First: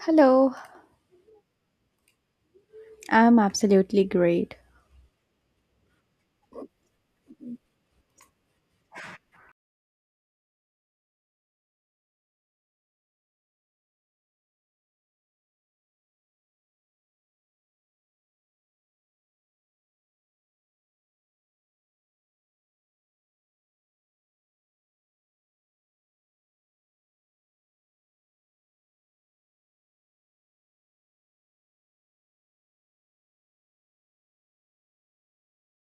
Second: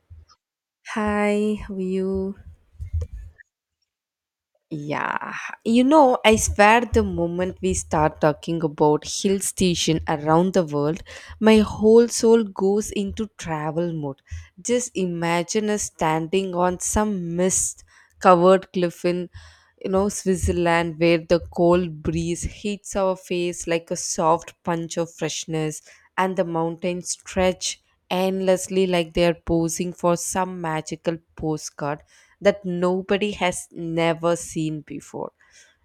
Hello, Hi, how are you? I'm absolutely great. Yeah, you know, I swear the moment we start talking about hill station around the world, my whole soul goes into travel mode. Just imagine us standing on some mist covered cliff in, you know, Switzerland where the cold breeze hits our face like a soft punch of freshness and the mountains stretch endlessly like they are posing for some magical postcard that nobody has never seen before.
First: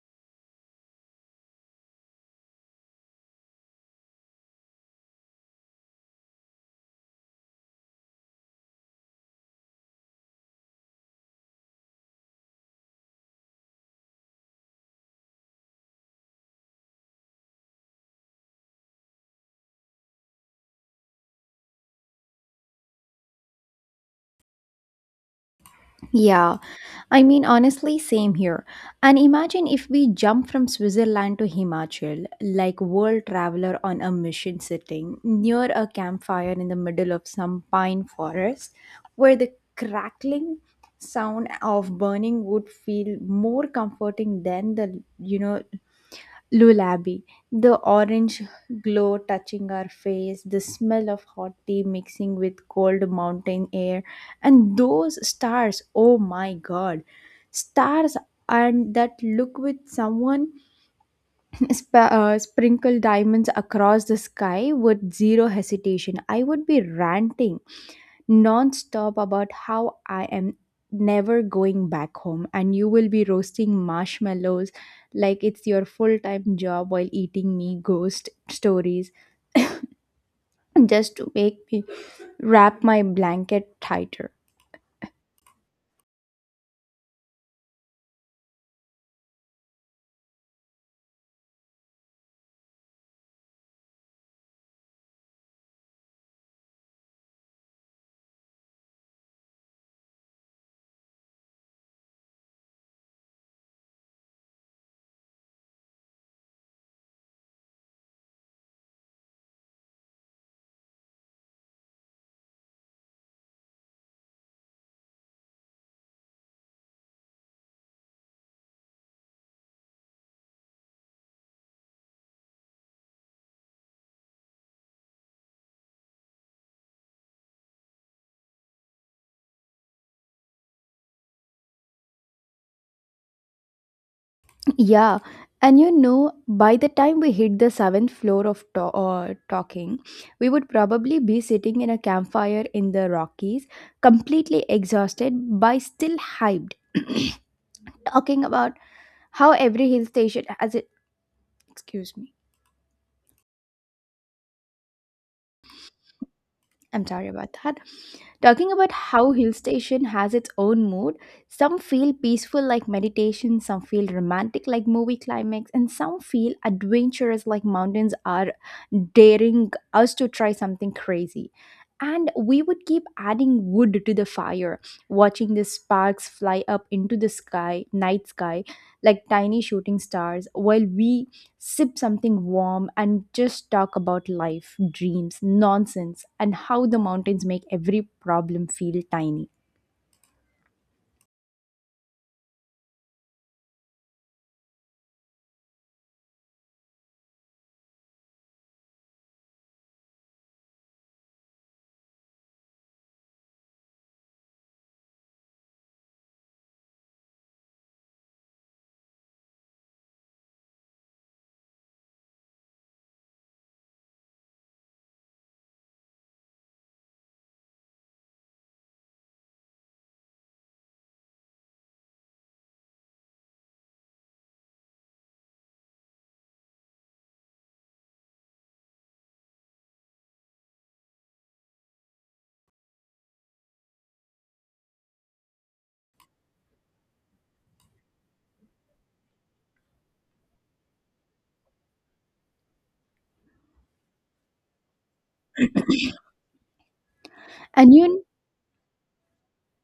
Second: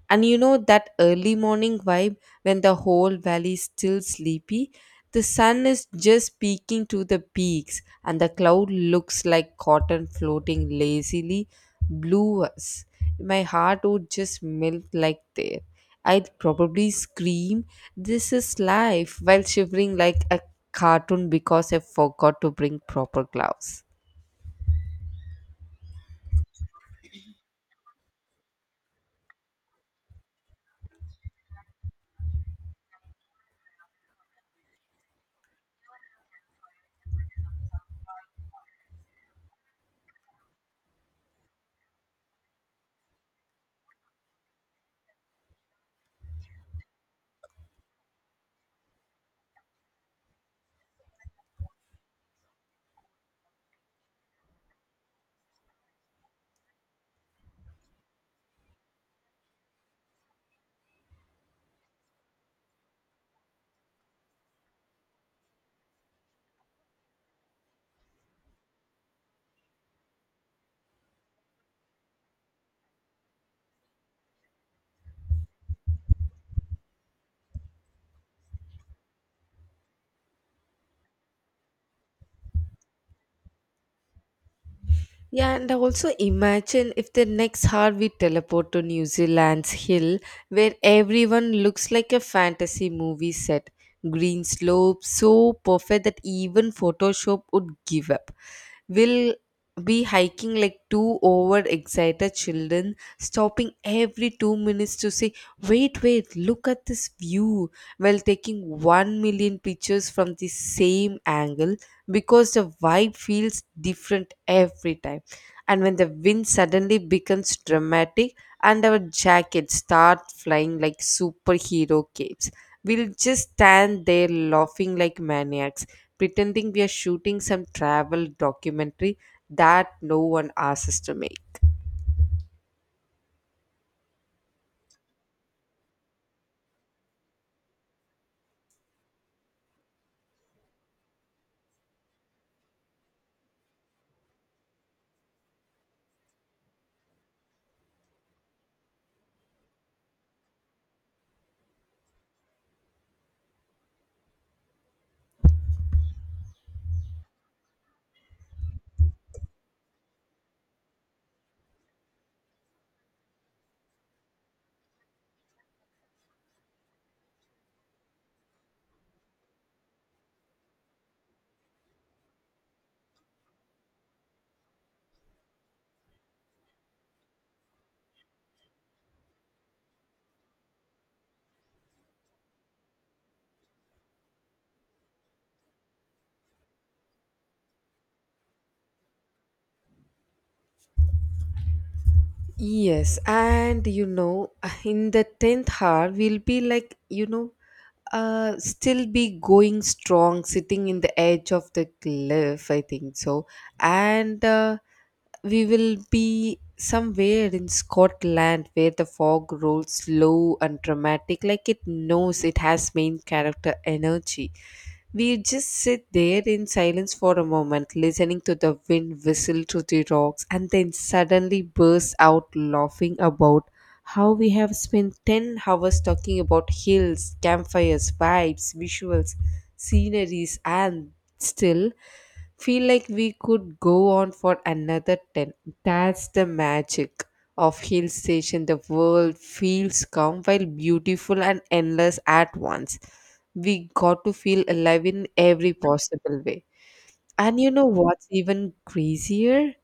And you know that early morning vibe when the whole valley is still sleepy? The sun is just peeking to the peaks, and the cloud looks like cotton floating lazily. Blue us. My heart would just melt like there. I'd probably scream, "This is life," while shivering like a cartoon because I forgot to bring proper gloves. Yeah, I mean, honestly, same here. And imagine if we jump from Switzerland to Himachal, like world traveler on a mission sitting near a campfire in the middle of some pine forest, where the crackling sound of burning wood feel more comforting than the Lullaby, the orange glow touching our face, the smell of hot tea mixing with cold mountain air, and those stars, oh my god, stars and that look with someone sprinkle diamonds across the sky with zero hesitation. I would be ranting nonstop about how I am never going back home and you will be roasting marshmallows like it's your full-time job while eating me ghost stories just to make me wrap my blanket tighter. Yeah, and also imagine if the next heartbeat teleport to New Zealand's hill where everyone looks like a fantasy movie set. Green slopes so perfect that even Photoshop would give up. We'll be hiking like two overexcited children, stopping every 2 minutes to say, "Wait, wait, look at this view," while taking 1,000,000 pictures from the same angle because the vibe feels different every time and when the wind suddenly becomes dramatic and our jackets start flying like superhero capes, we'll just stand there laughing like maniacs, pretending we are shooting some travel documentary that no one asks us to make. Yeah, and you know by the time we hit the seventh floor of talking, we would probably be sitting in a campfire in the Rockies, completely exhausted but still hyped. Talking about how every hill station has it, excuse me, I'm sorry about that. Talking about how hill station has its own mood, some feel peaceful like meditation, some feel romantic like movie climax, and some feel adventurous like mountains are daring us to try something crazy. And we would keep adding wood to the fire, watching the sparks fly up into the sky, night sky, like tiny shooting stars while we sip something warm, and just talk about life, dreams, nonsense, and how the mountains make every problem feel tiny. Yes, and you know, in the 10th hour, we'll be like, you know, still be going strong, sitting in the edge of the cliff, I think so. And we will be somewhere in Scotland where the fog rolls low and dramatic, like it knows it has main character energy. We just sit there in silence for a moment, listening to the wind whistle through the rocks, and then suddenly burst out laughing about how we have spent 10 hours talking about hills, campfires, vibes, visuals, sceneries, and still feel like we could go on for another 10. That's the magic of hill station. The world feels calm while beautiful and endless at once. We got to feel alive in every possible way. And you know And you, what's even crazier?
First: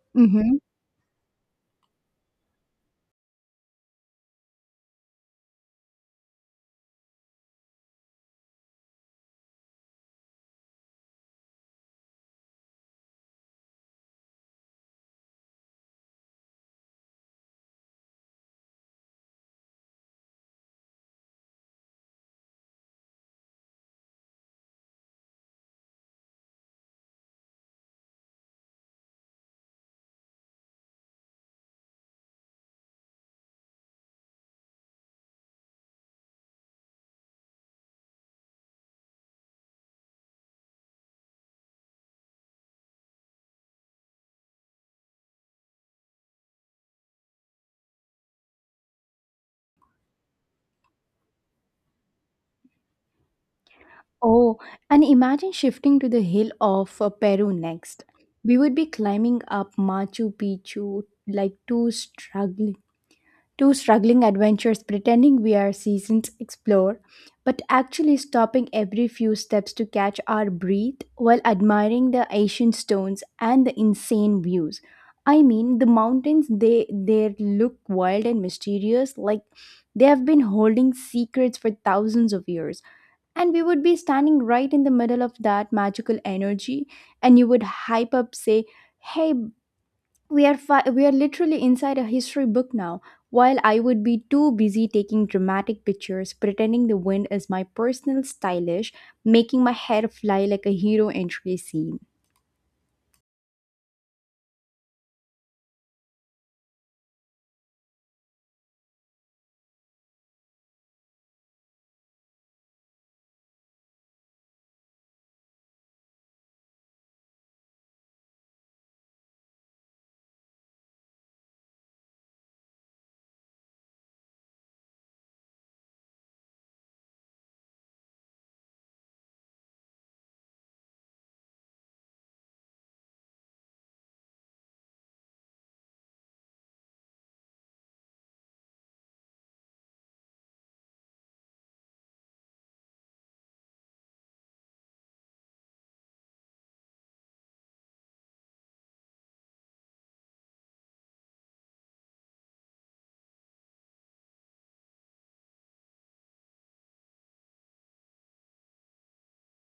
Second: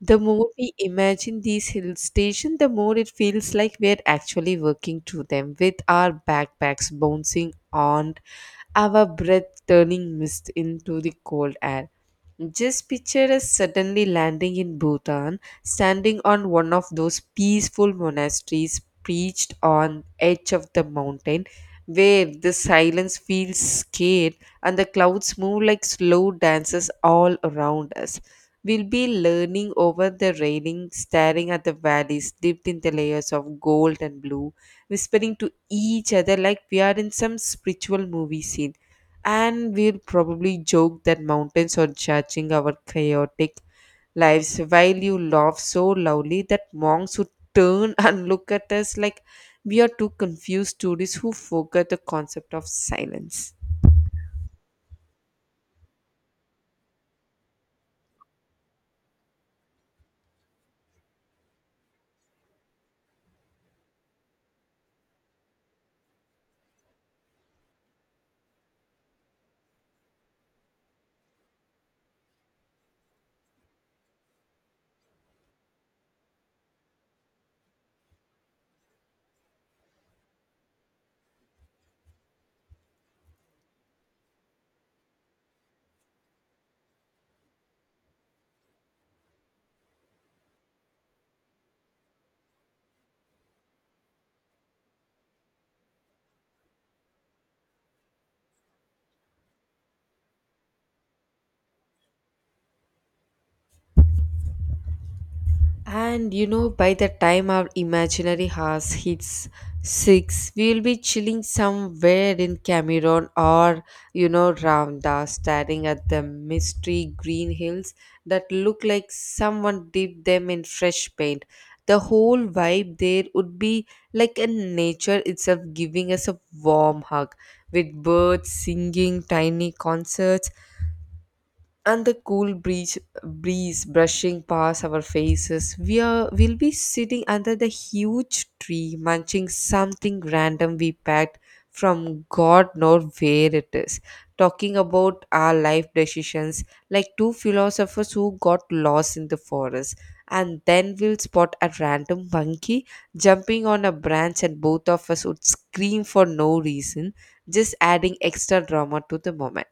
The more mhm. we imagine these hill stations, the more it feels like we're actually working through them with our backpacks bouncing on, our breath turning mist into the cold air. Just picture us suddenly landing in Bhutan, standing on one of those peaceful monasteries perched on edge of the mountain, where the silence feels scared and the clouds move like slow dances all around us. We'll be leaning over the railing, staring at the valleys dipped in the layers of gold and blue, whispering to each other like we are in some spiritual movie scene and we'll probably joke that mountains are judging our chaotic lives while you laugh so loudly that monks would turn and look at us like we are two confused tourists who forget the concept of silence. Oh, and imagine shifting to the hill of Peru next. We would be climbing up Machu Picchu like two struggling adventurers pretending we are seasoned explorer, but actually stopping every few steps to catch our breath while admiring the ancient stones and the insane views. I mean, the mountains they look wild and mysterious, like they have been holding secrets for thousands of years. And we would be standing right in the middle of that magical energy, and you would hype up, say, "Hey, we are literally inside a history book now," while I would be too busy taking dramatic pictures pretending the wind is my personal stylish, making my hair fly like a hero entry scene. And you know, by the time our imaginary house hits six, we'll be chilling somewhere in Cameroon or, you know, Ramda, staring at the mystery green hills that look like someone dipped them in fresh paint. The whole vibe there would be like a nature itself giving us a warm hug with birds singing, tiny concerts, and the cool breeze brushing past our faces. We will be sitting under the huge tree, munching something random we packed from God knows where it is, talking about our life decisions like two philosophers who got lost in the forest. And then we'll spot a random monkey jumping on a branch, and both of us would scream for no reason, just adding extra drama to the moment.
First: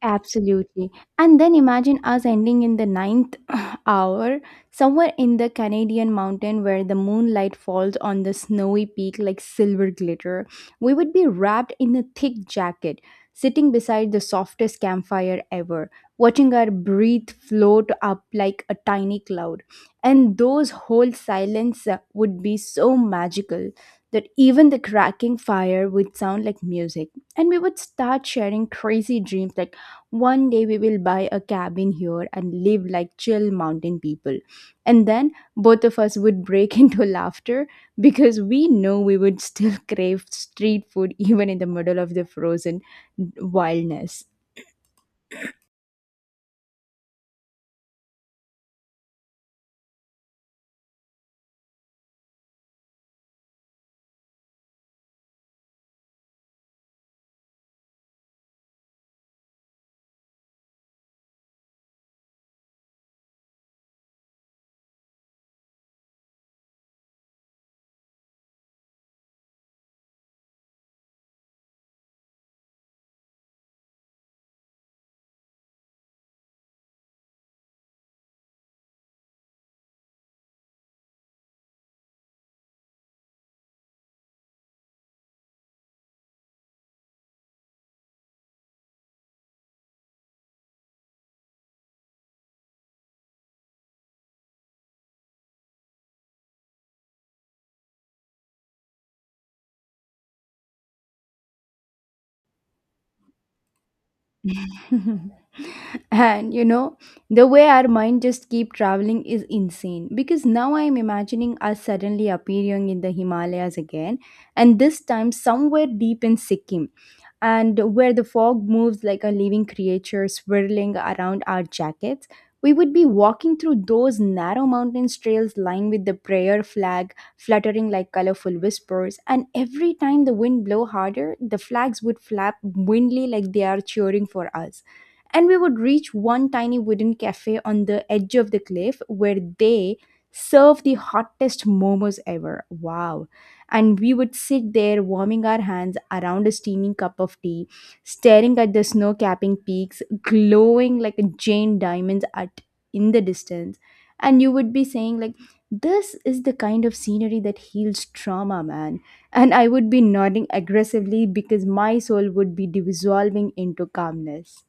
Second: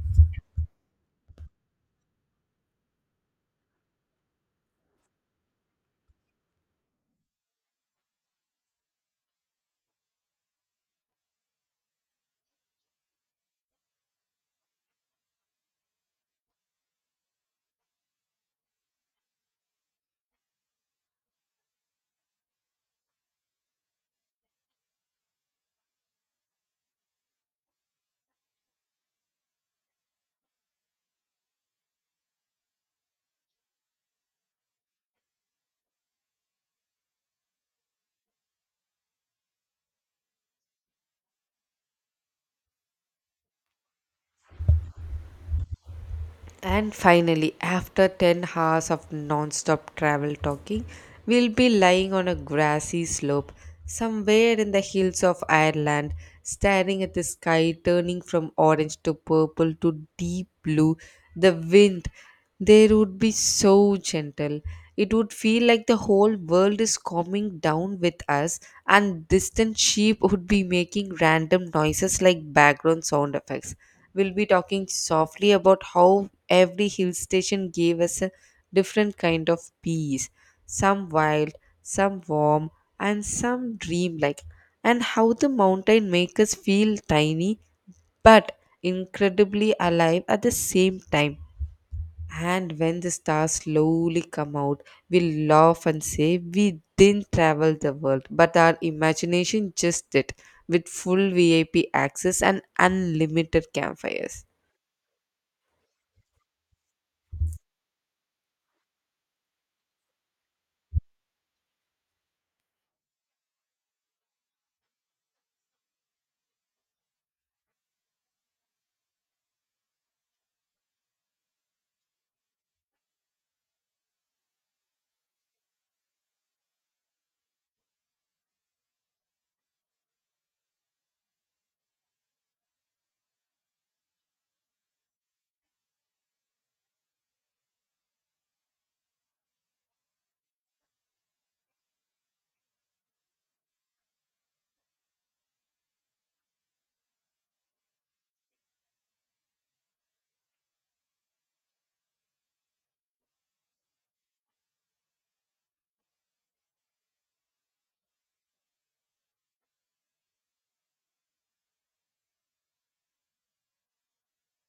Absolutely. And then imagine us ending in the ninth hour, somewhere in the Canadian mountain where the moonlight falls on the snowy peak like silver glitter. We would be wrapped in a thick jacket, sitting beside the softest campfire ever, watching our breath float up like a tiny cloud. And those whole silence would be so magical that even the cracking fire would sound like music, and we would start sharing crazy dreams like one day we will buy a cabin here and live like chill mountain people. And then both of us would break into laughter because we know we would still crave street food even in the middle of the frozen wildness. And finally, after 10 hours of non-stop travel talking, we'll be lying on a grassy slope somewhere in the hills of Ireland, staring at the sky turning from orange to purple to deep blue, the wind. They would be so gentle. It would feel like the whole world is calming down with us, and distant sheep would be making random noises like background sound effects. We'll be talking softly about how every hill station gave us a different kind of peace, some wild, some warm, and some dreamlike, and how the mountain makes us feel tiny but incredibly alive at the same time. And when the stars slowly come out, we laugh and say we didn't travel the world, but our imagination just did, with full VIP access and unlimited campfires. And you know, the way our mind just keep traveling is insane because now I'm imagining us suddenly appearing in the Himalayas again, and this time somewhere deep in Sikkim, and where the fog moves like a living creature swirling around our jackets. We would be walking through those narrow mountain trails lined with the prayer flag fluttering like colorful whispers, and every time the wind blew harder, the flags would flap wildly like they are cheering for us. And we would reach one tiny wooden cafe on the edge of the cliff where they serve the hottest momos ever. Wow. And we would sit there warming our hands around a steaming cup of tea, staring at the snow capping peaks glowing like a giant diamonds at in the distance. And you would be saying like, this is the kind of scenery that heals trauma, man. And I would be nodding aggressively because my soul would be dissolving into calmness.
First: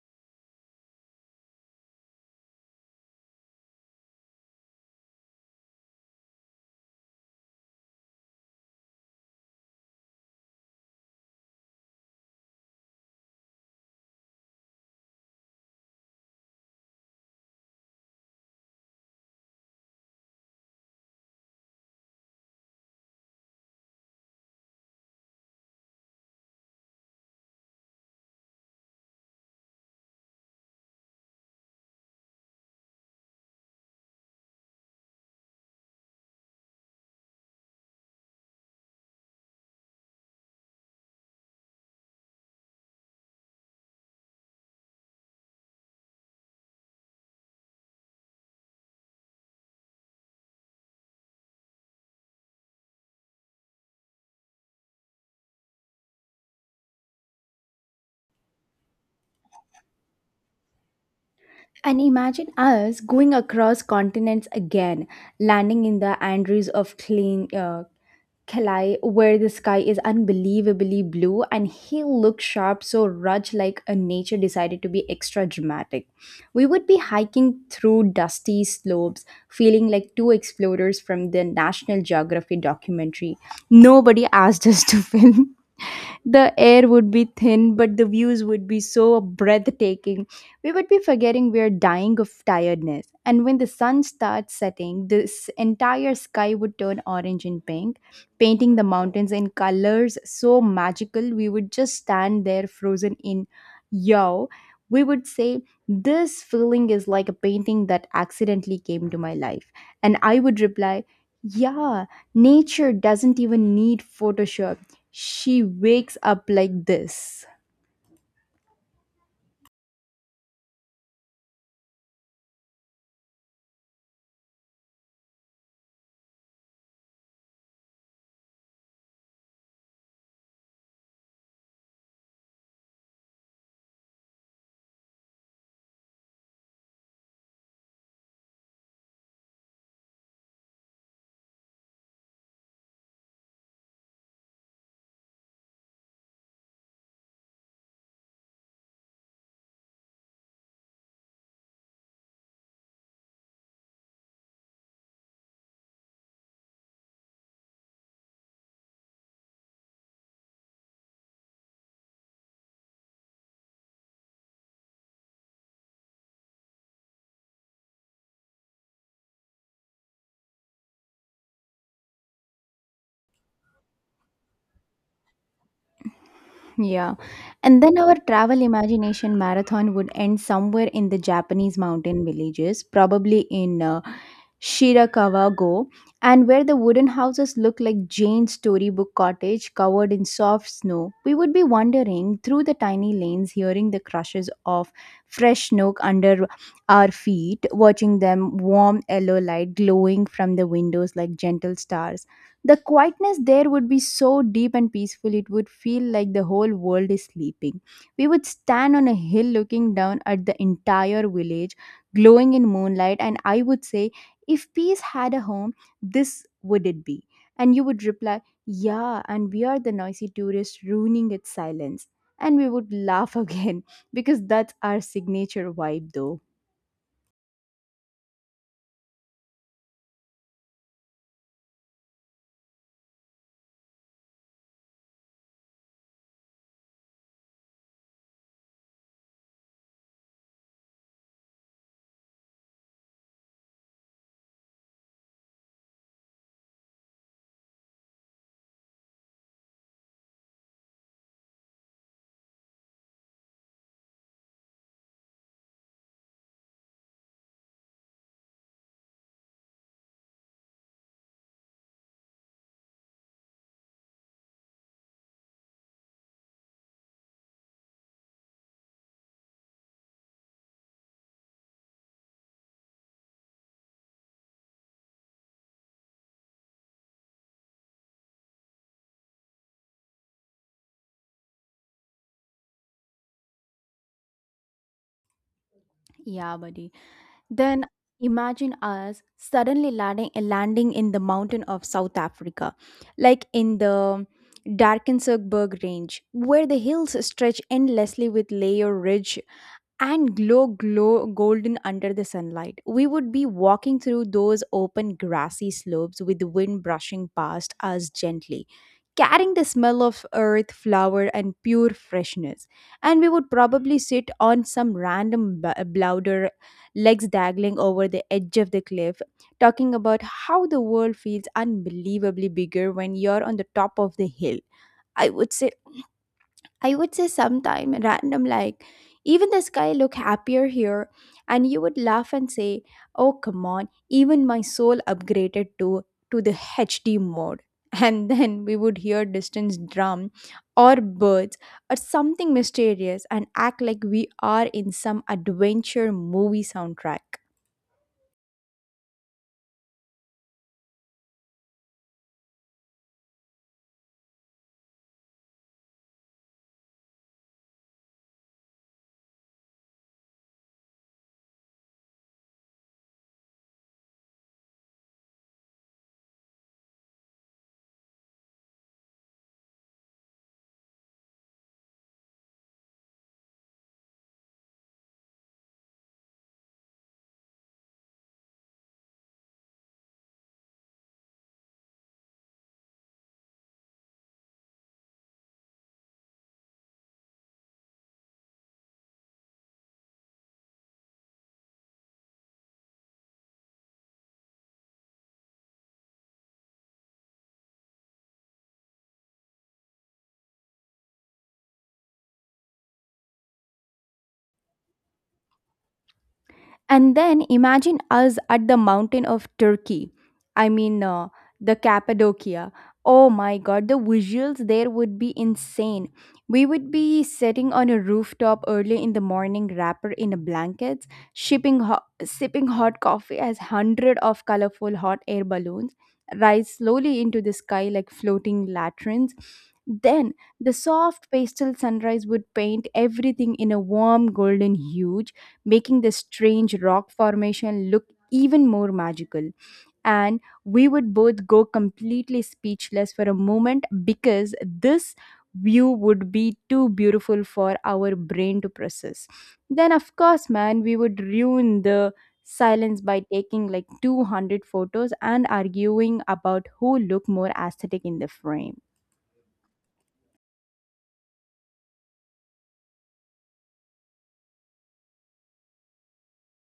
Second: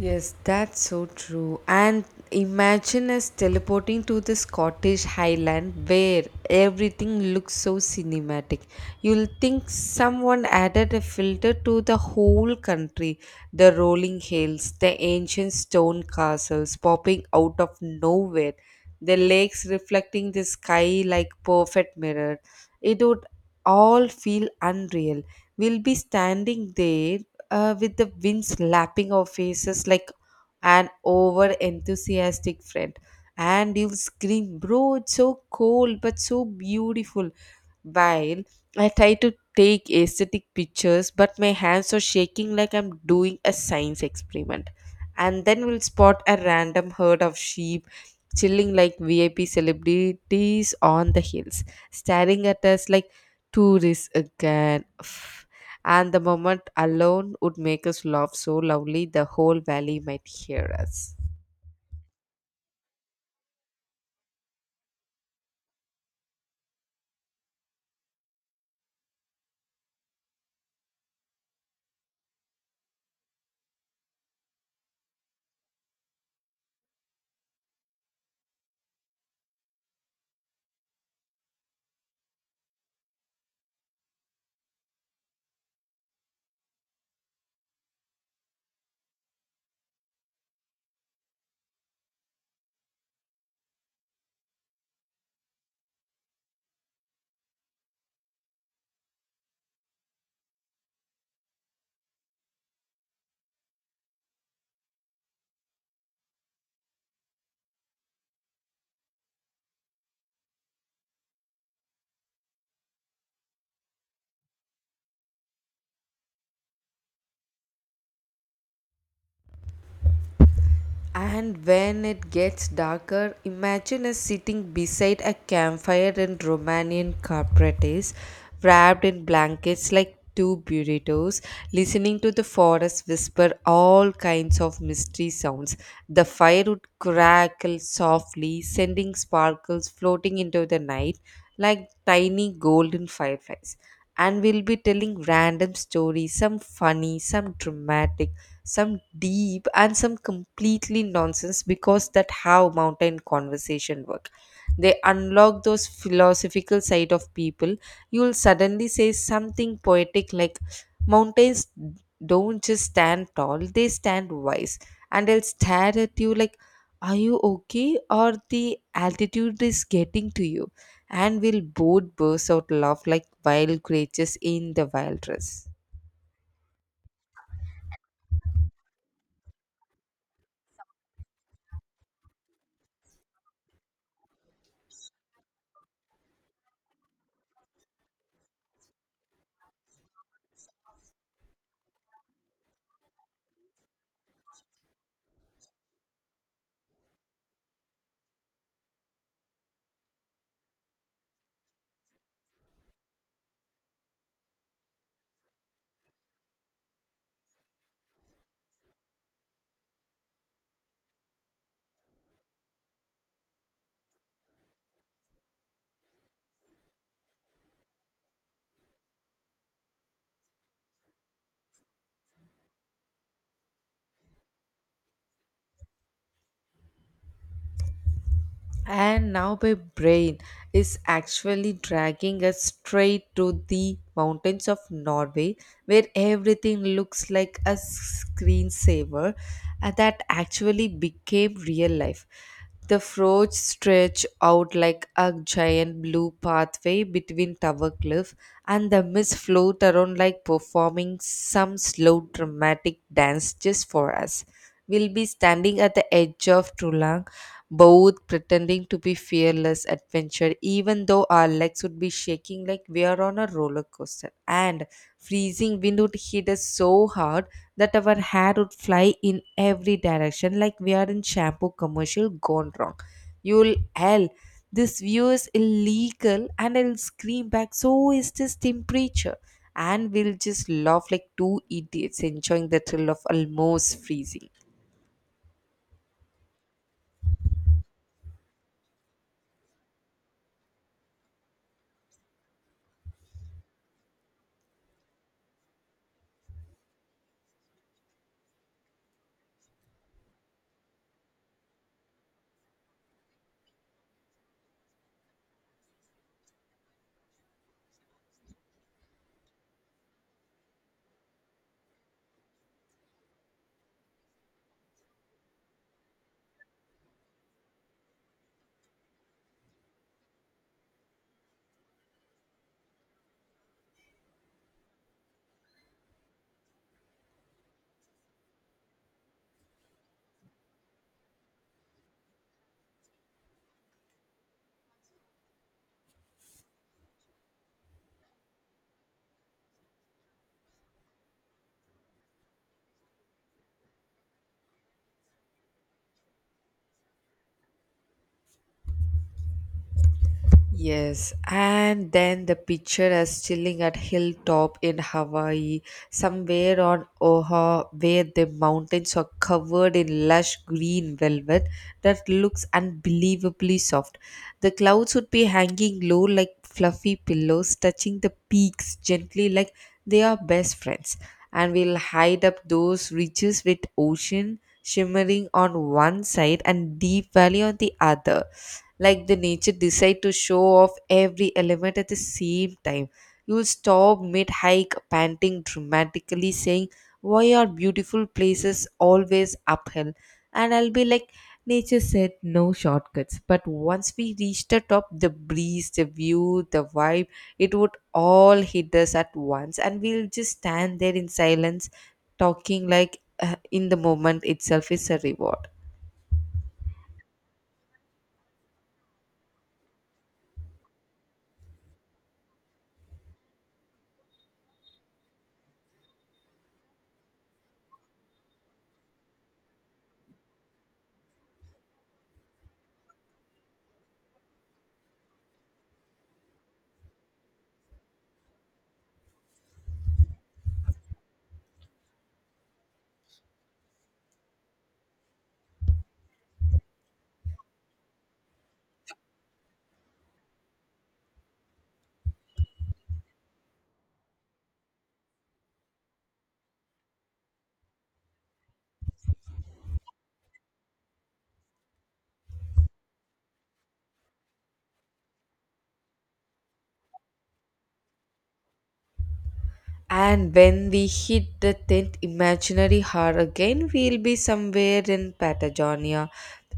Yes, that's so true. And imagine us teleporting to the Scottish Highland where everything looks so cinematic. You'll think someone added a filter to the whole country. The rolling hills, the ancient stone castles popping out of nowhere, the lakes reflecting the sky like perfect mirror. It would all feel unreal. We'll be standing there with the wind slapping our faces like an over enthusiastic friend. And you'll scream, "Bro, it's so cold but so beautiful," while I try to take aesthetic pictures, but my hands are shaking like I'm doing a science experiment. And then we'll spot a random herd of sheep chilling like VIP celebrities on the hills, staring at us like tourists again. Pff. And the moment alone would make us laugh so loudly the whole valley might hear us. And imagine us going across continents again, landing in the Andes of clean, Kalai, where the sky is unbelievably blue, and he looked sharp, so Raj, like a nature, decided to be extra dramatic. We would be hiking through dusty slopes, feeling like two explorers from the National Geography documentary. Nobody asked us to film. The air would be thin, but the views would be so breathtaking. We would be forgetting we're dying of tiredness. And when the sun starts setting, this entire sky would turn orange and pink, painting the mountains in colors so magical. We would just stand there frozen in awe. We would say, this feeling is like a painting that accidentally came to my life. And I would reply, yeah, nature doesn't even need Photoshop, she wakes up like this. And when it gets darker, imagine us sitting beside a campfire in Romanian carpetes, wrapped in blankets like two burritos, listening to the forest whisper all kinds of mystery sounds. The fire would crackle softly, sending sparkles floating into the night like tiny golden fireflies. And we'll be telling random stories, some funny, some dramatic, some deep, and some completely nonsense, because that how mountain conversation work. They unlock those philosophical side of people. You will suddenly say something poetic like, "Mountains don't just stand tall, they stand wise," and they'll stare at you like, "Are you okay or the altitude is getting to you?" And we'll both burst out laugh like wild creatures in the wild dress. Yeah. And then our travel imagination marathon would end somewhere in the Japanese mountain villages, probably in Shirakawa Go, and where the wooden houses look like Jane's storybook cottage covered in soft snow. We would be wandering through the tiny lanes, hearing the crushes of fresh snow under our feet, watching them warm yellow light glowing from the windows like gentle stars. The quietness there would be so deep and peaceful, it would feel like the whole world is sleeping. We would stand on a hill looking down at the entire village, glowing in moonlight, and I would say, if peace had a home, this would it be. And you would reply, yeah, and we are the noisy tourists ruining its silence. And we would laugh again because that's our signature vibe, though. And now my brain is actually dragging us straight to the mountains of Norway, where everything looks like a screensaver and that actually became real life. The fjords stretch out like a giant blue pathway between tower cliff, and the mist float around like performing some slow dramatic dance just for us. We'll be standing at the edge of Trula, both pretending to be fearless adventure, even though our legs would be shaking like we are on a roller coaster. And freezing wind would hit us so hard that our hair would fly in every direction like we are in shampoo commercial gone wrong. You'll hell. "This view is illegal," and I'll scream back, "So is this temperature." And we'll just laugh like two idiots enjoying the thrill of almost freezing. Yeah, buddy. Then imagine us suddenly landing in the mountain of South Africa, like in the Darkenberg Range, where the hills stretch endlessly with layer rich and glow golden under the sunlight. We would be walking through those open grassy slopes with the wind brushing past us gently, carrying the smell of earth, flower and pure freshness. And we would probably sit on some random blouder, legs dangling over the edge of the cliff, talking about how the world feels unbelievably bigger when you're on the top of the hill. I would say I would say sometime random like, even the sky look happier here. And you would laugh and say, "Oh come on, even my soul upgraded to the HD mode." And then we would hear distant drum or birds or something mysterious and act like we are in some adventure movie soundtrack. Yes, and then the picture is chilling at hilltop in Hawaii, somewhere on Oahu, where the mountains are covered in lush green velvet that looks unbelievably soft. The clouds would be hanging low like fluffy pillows, touching the peaks gently like they are best friends. And we'll hide up those ridges with ocean shimmering on one side and deep valley on the other, like the nature decide to show off every element at the same time. You'll stop mid-hike panting dramatically saying, "Why are beautiful places always uphill?" And I'll be like, "Nature said no shortcuts." But once we reach the top, the breeze, the view, the vibe, it would all hit us at once, and we'll just stand there in silence, talking like in the moment itself is a reward. And then imagine us at the mountain of Turkey. I mean, the Cappadocia. Oh my god, the visuals there would be insane. We would be sitting on a rooftop early in the morning, wrapped in blankets, sipping hot coffee as hundred of colorful hot air balloons rise slowly into the sky like floating latrines. Then the soft pastel sunrise would paint everything in a warm golden hue, making the strange rock formation look even more magical. And we would both go completely speechless for a moment because this view would be too beautiful for our brain to process. Then, of course, man, we would ruin the silence by taking like 200 photos and arguing about who looked more aesthetic in the frame. And when we hit the 10th imaginary hour again, we'll be somewhere in Patagonia,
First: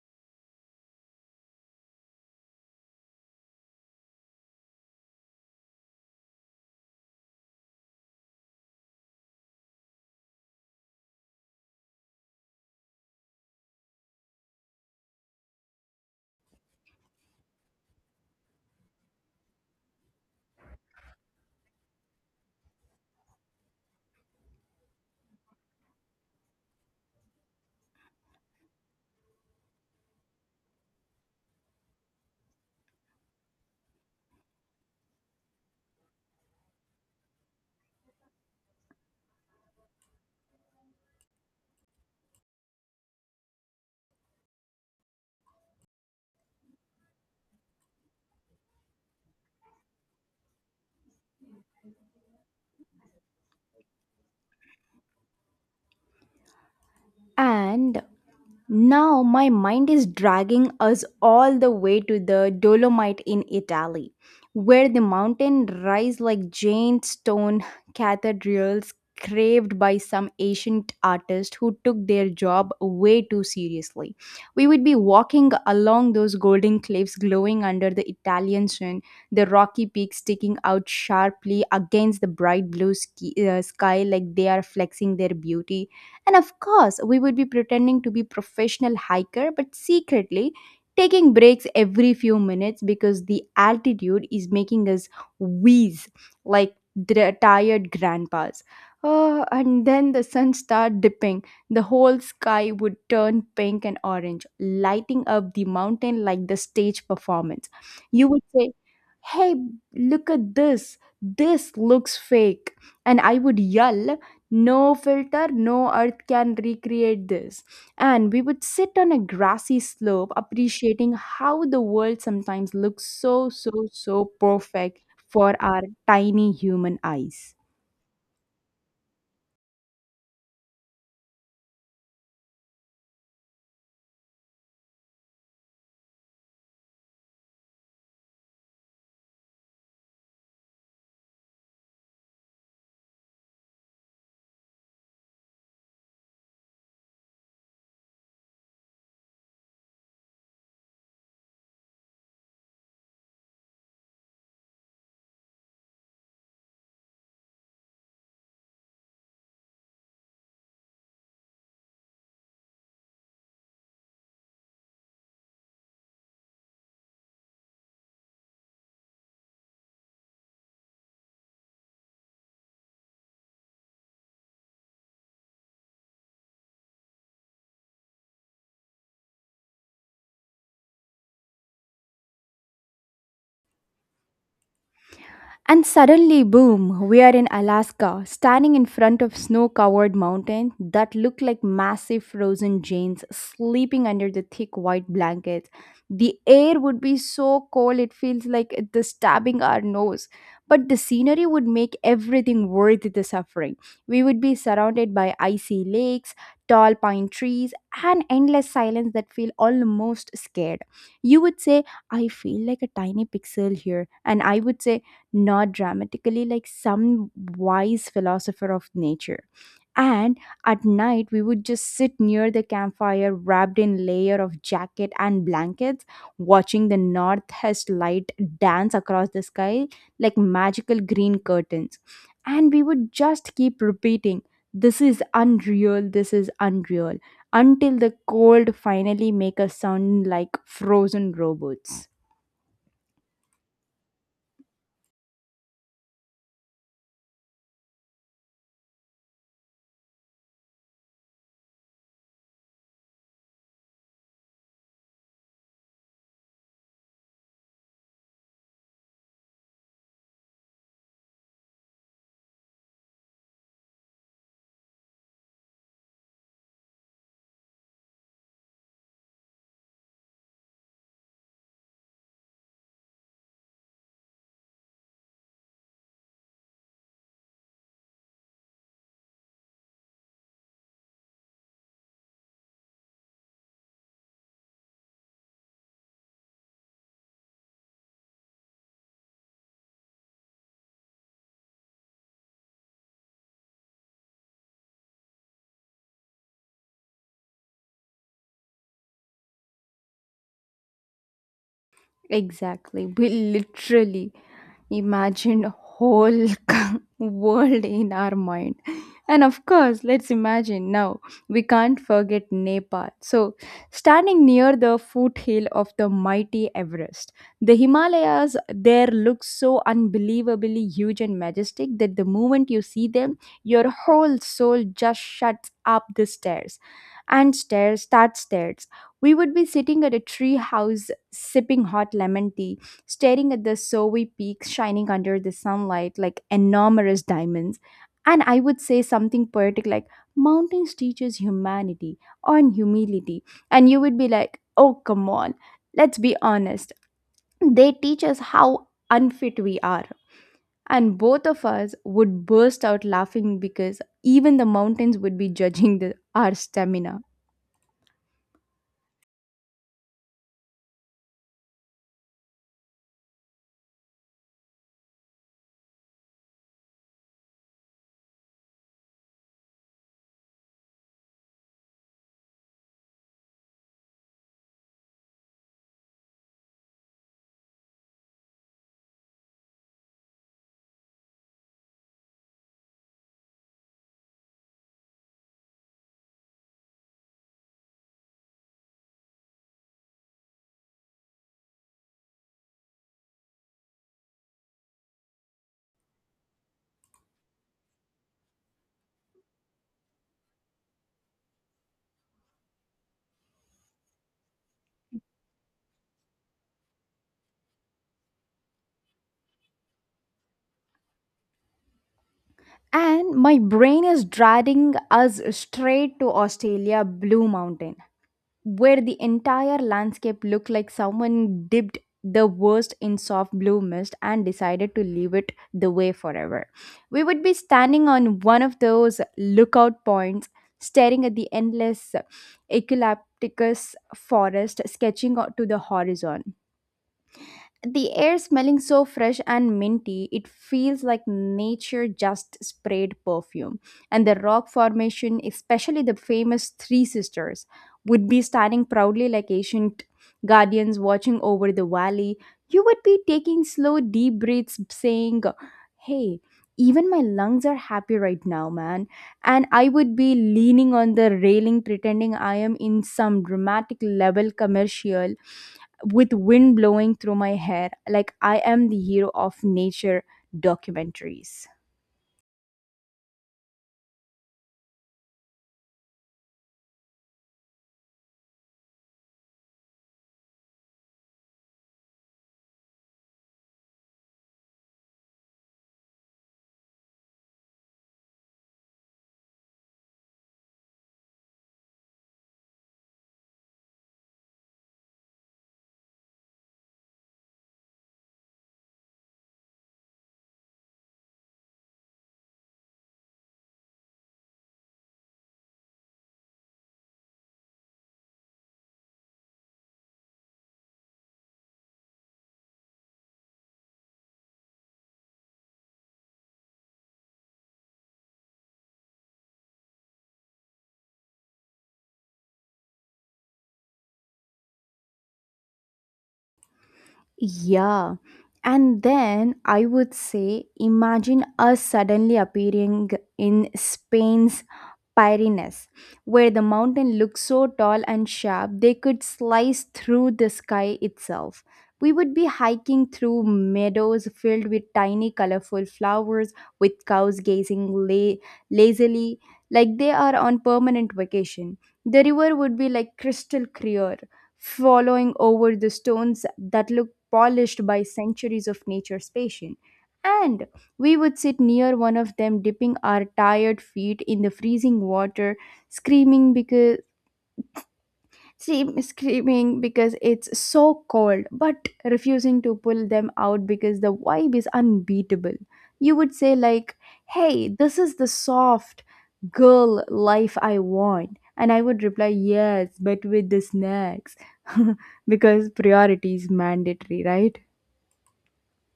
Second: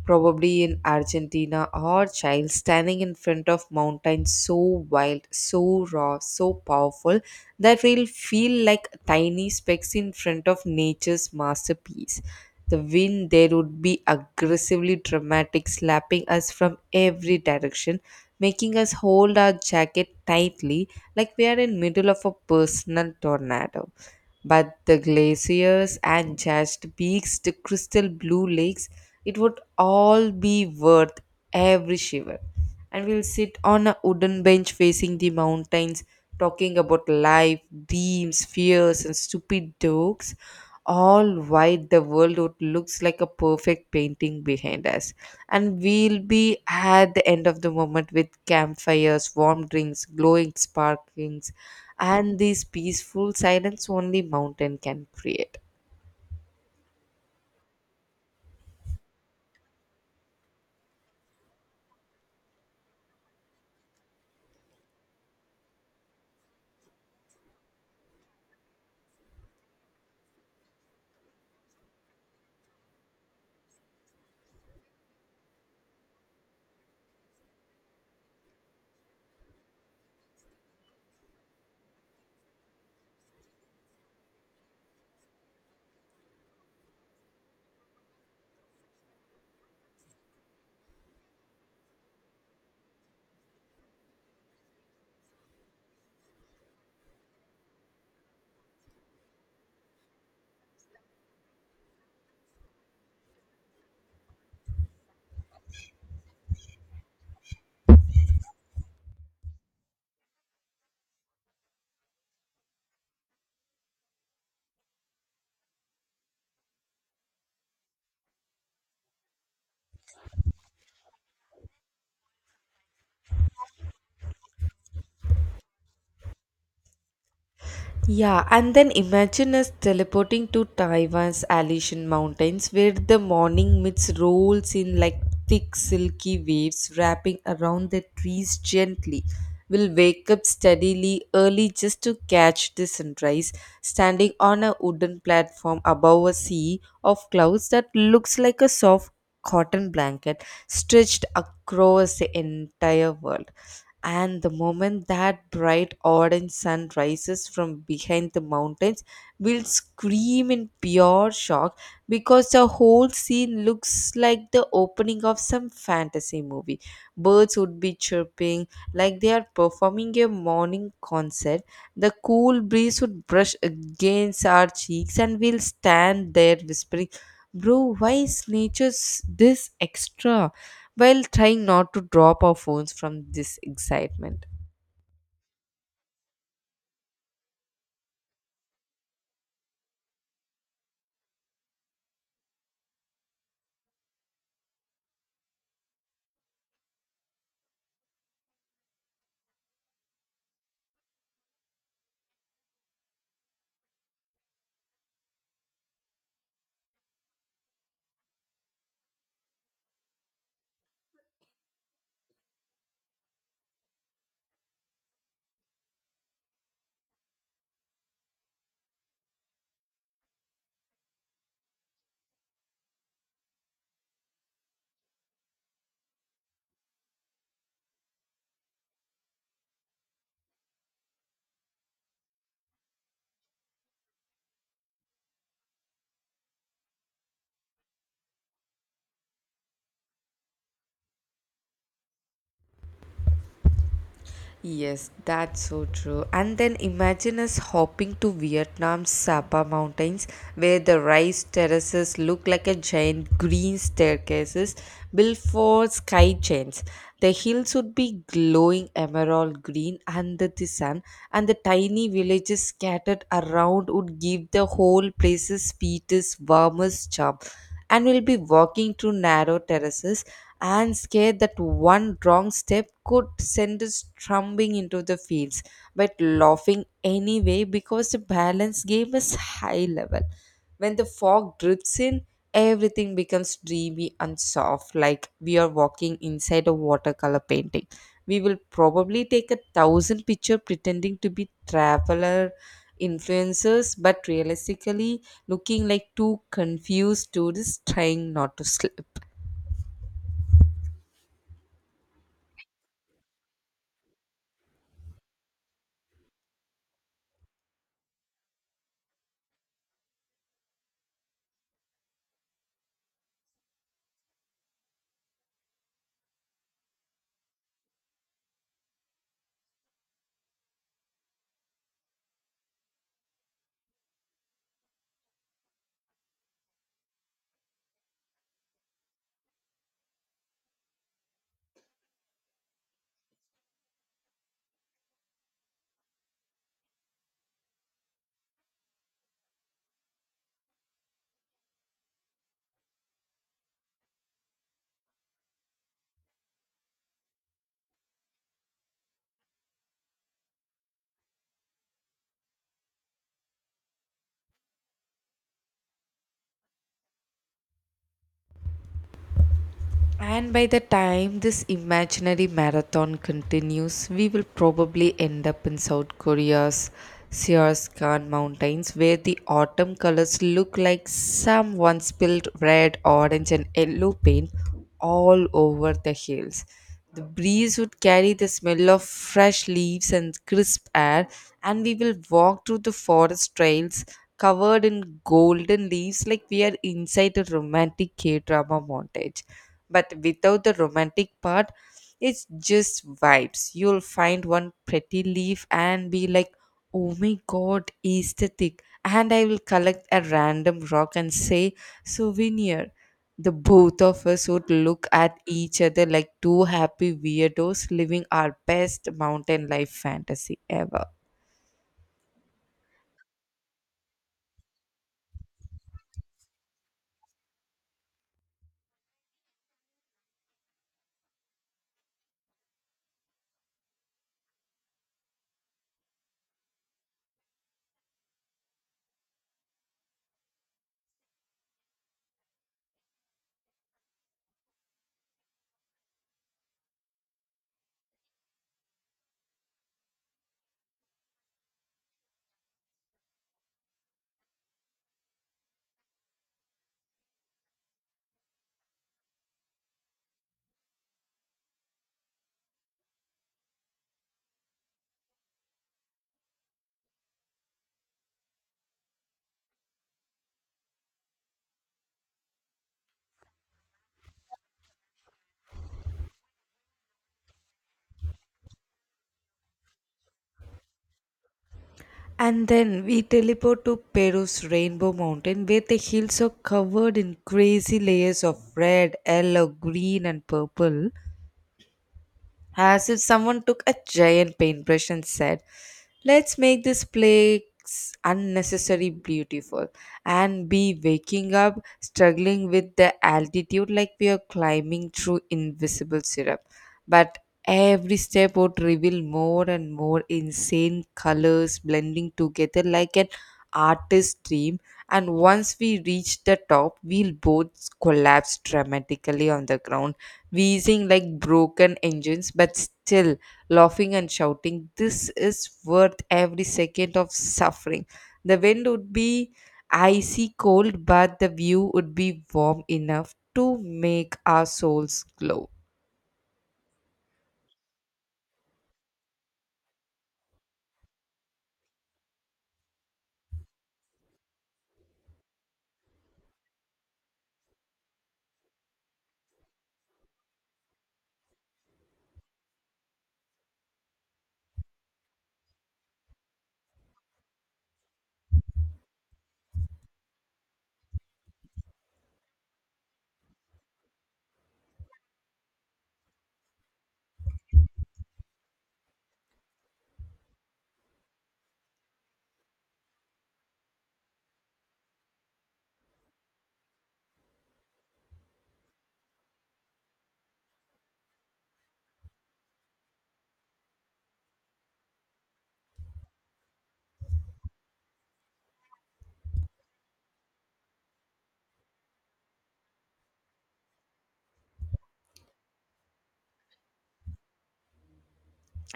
probably in Argentina or Chile, standing in front of mountains so wild, so raw, so powerful that we'll feel like tiny specks in front of nature's masterpiece. The wind there would be aggressively dramatic, slapping us from every direction, making us hold our jacket tightly like we are in middle of a personal tornado, but the glaciers and just peaks, the crystal blue lakes, it would all be worth every shiver. And we'll sit on a wooden bench facing the mountains, talking about life, dreams, fears, and stupid jokes. All while the world would looks like a perfect painting behind us. And we'll be at the end of the moment with campfires, warm drinks, glowing sparklings, and this peaceful silence only mountain can create. And now my mind is dragging us all the way to the Dolomite in Italy, where the mountain rise like giant stone cathedrals craved by some ancient artist who took their job way too seriously. We would be walking along those golden cliffs glowing under the Italian sun, the rocky peaks sticking out sharply against the bright blue sky like they are flexing their beauty. And of course, we would be pretending to be professional hiker but secretly taking breaks every few minutes because the altitude is making us wheeze like tired grandpas. Oh, and then the sun started dipping. The whole sky would turn pink and orange, lighting up the mountain like the stage performance. You would say, hey, look at this. This looks fake. And I would yell, no filter, no earth can recreate this. And we would sit on a grassy slope, appreciating how the world sometimes looks so, so, so perfect for our tiny human eyes. Yeah, and then imagine us teleporting to Taiwan's Alishan Mountains, where the morning mist rolls in like thick silky waves wrapping around the trees gently. We'll wake up steadily early just to catch the sunrise, standing on a wooden platform above a sea of clouds that looks like a soft cotton blanket stretched across the entire world. And the moment that bright orange sun rises from behind the mountains, we'll scream in pure shock because the whole scene looks like the opening of some fantasy movie. Birds would be chirping like they are performing a morning concert. The cool breeze would brush against our cheeks and we'll stand there whispering, bro, why is nature this extra, while trying not to drop our phones from this excitement. And suddenly, boom, we are in Alaska, standing in front of snow covered mountains that look like massive frozen giants sleeping under the thick white blankets. The air would be so cold it feels like it is stabbing our nose, but the scenery would make everything worth the suffering. We would be surrounded by icy lakes, tall pine trees, and endless silence that feel almost scared. You would say, I feel like a tiny pixel here, and I would say, not dramatically like some wise philosopher of nature. And at night, we would just sit near the campfire, wrapped in layer of jacket and blankets, watching the northeast light dance across the sky like magical green curtains. And we would just keep repeating, "This is unreal. This is unreal," until the cold finally make us sound like frozen robots. Yes, that's so true. And then imagine us hopping to Vietnam's Sapa Mountains, where the rice terraces look like a giant green staircases built for sky chains. The hills would be glowing emerald green under the sun, and the tiny villages scattered around would give the whole place's sweetest, warmest charm. And we'll be walking through narrow terraces and scared that one wrong step could send us tumbling into the fields, but laughing anyway because the balance game is high level. When the fog drifts in, everything becomes dreamy and soft, like we are walking inside a watercolor painting. We will probably take a thousand picture pretending to be traveler influencers, but realistically looking like two confused tourists trying not to slip. Exactly. We literally imagined a whole world in our mind. And of course, let's imagine now, we can't forget Nepal. So, standing near the foothill of the mighty Everest, the Himalayas there look so unbelievably huge and majestic that the moment you see them, your whole soul just shuts up the stairs and stairs, that stairs. We would be sitting at a tree house sipping hot lemon tea, staring at the snowy peaks shining under the sunlight like enormous diamonds. And I would say something poetic like, "Mountains teaches humanity on humility." And you would be like, "Oh, come on, let's be honest. They teach us how unfit we are." And both of us would burst out laughing because even the mountains would be judging our stamina. And by the time this imaginary marathon continues, we will probably end up in South Korea's Sears Khan Mountains, where the autumn colors look like someone spilled red, orange, and yellow paint all over the hills. The breeze would carry the smell of fresh leaves and crisp air, and we will walk through the forest trails covered in golden leaves like we are inside a romantic K drama montage, but without the romantic part. It's just vibes. You'll find one pretty leaf and be like, oh my god, aesthetic, and I will collect a random rock and say, souvenir. The both of us would look at each other like two happy weirdos living our best mountain life fantasy ever. And my brain is dragging us straight to Australia Blue Mountain, where the entire landscape looked like someone dipped the worst in soft blue mist and decided to leave it the way forever. We would be standing on one of those lookout points, staring at the endless eucalyptus forest sketching out to the horizon. The air smelling so fresh and minty, it feels like nature just sprayed perfume. And the rock formation, especially the famous Three Sisters, would be standing proudly like ancient guardians watching over the valley. You would be taking slow, deep breaths, saying, "Hey, even my lungs are happy right now, man." And I would be leaning on the railing, pretending I am in some dramatic level commercial with wind blowing through my hair like I am the hero of nature documentaries. And then we teleport to Peru's Rainbow Mountain, where the hills are covered in crazy layers of red, yellow, green, and purple, as if someone took a giant paintbrush and said, let's make this place unnecessarily beautiful, and be waking up struggling with the altitude like we are climbing through invisible syrup. But every step would reveal more and more insane colors blending together like an artist's dream. And once we reach the top, we'll both collapse dramatically on the ground, wheezing like broken engines, but still laughing and shouting, this is worth every second of suffering. The wind would be icy cold, but the view would be warm enough to make our souls glow. Yeah. And then I would say, imagine us suddenly appearing in Spain's Pyrenees, where the mountain looked so tall and sharp they could slice through the sky itself. We would be hiking through meadows filled with tiny colorful flowers, with cows gazing lazily like they are on permanent vacation. The river would be like crystal clear, flowing over the stones that look polished by centuries of nature's patience. And we would sit near one of them, dipping our tired feet in the freezing water, screaming because screaming because it's so cold, but refusing to pull them out because the vibe is unbeatable. You would say like, "Hey, this is the soft girl life I want," and I would reply, "Yes, but with the snacks," because priority is mandatory, right?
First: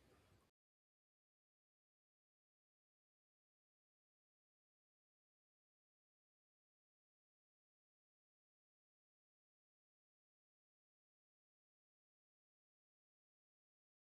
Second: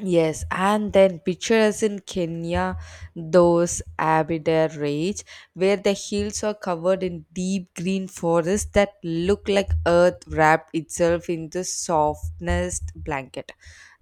Yes, and then picture us in Kenya, those Aberdare Range, where the hills are covered in deep green forests that look like earth wrapped itself in the softest blanket.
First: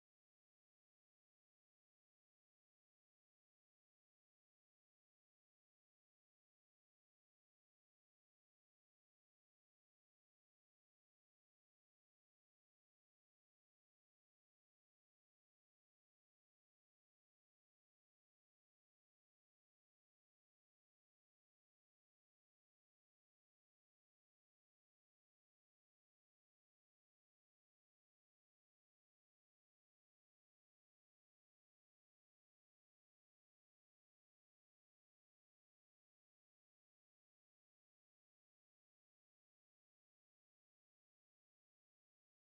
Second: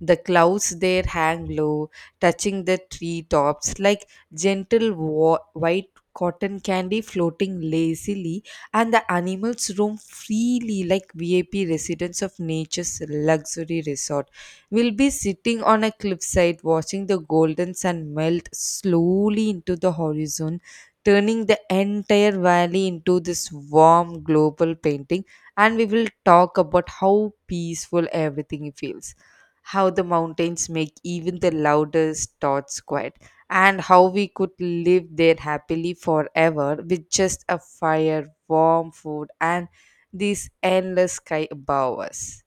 The clouds there hang low, touching the treetops like gentle white cotton candy floating lazily, and the animals roam freely like VIP residents of nature's luxury resort. We'll be sitting on a cliffside watching the golden sun melt slowly into the horizon, turning the entire valley into this warm global painting. And we will talk about how peaceful everything feels, how the mountains make even the loudest thoughts quiet, and how we could live there happily forever with just a fire, warm food, and this endless sky above us.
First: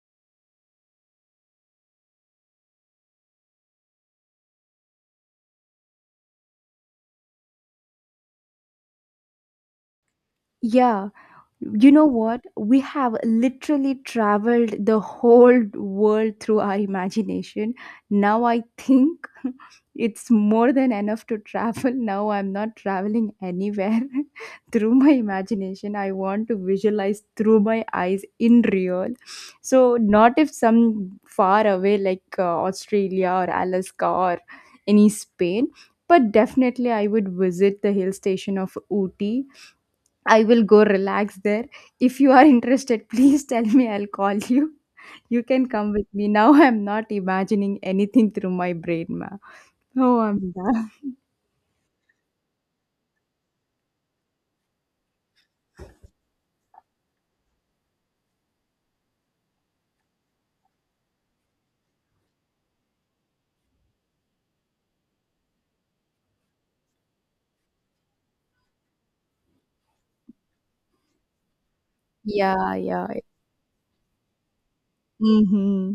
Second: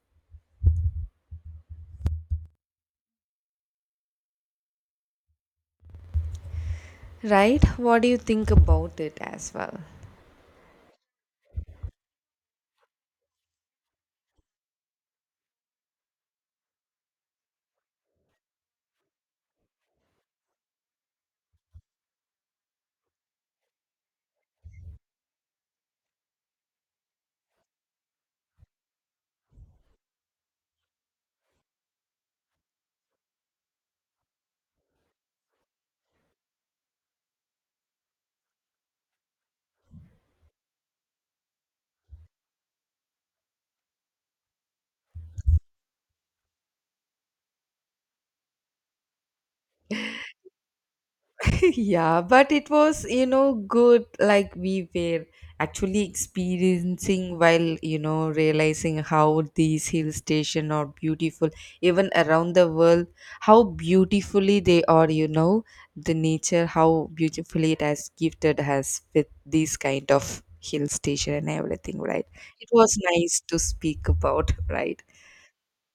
Right? What do you think about it as well? Yeah, you know what? We have literally traveled the whole world through our imagination. Now I think it's more than enough to travel. Now I'm not traveling anywhere through my imagination. I want to visualize through my eyes in real. So, not if some far away like Australia or Alaska or any Spain, but definitely I would visit the hill station of Ooty. I will go relax there. If you are interested, please tell me. I'll call you. You can come with me. Now I'm not imagining anything through my brain, ma. Oh, I'm done. Yeah, but it was, good. Like we were actually experiencing while, realizing how these hill stations are beautiful, even around the world, how beautifully they are, the nature, how beautifully it has gifted us with these kind of hill station and everything, right? It Yeah, was yeah. nice to speak about, right? Mm-hmm.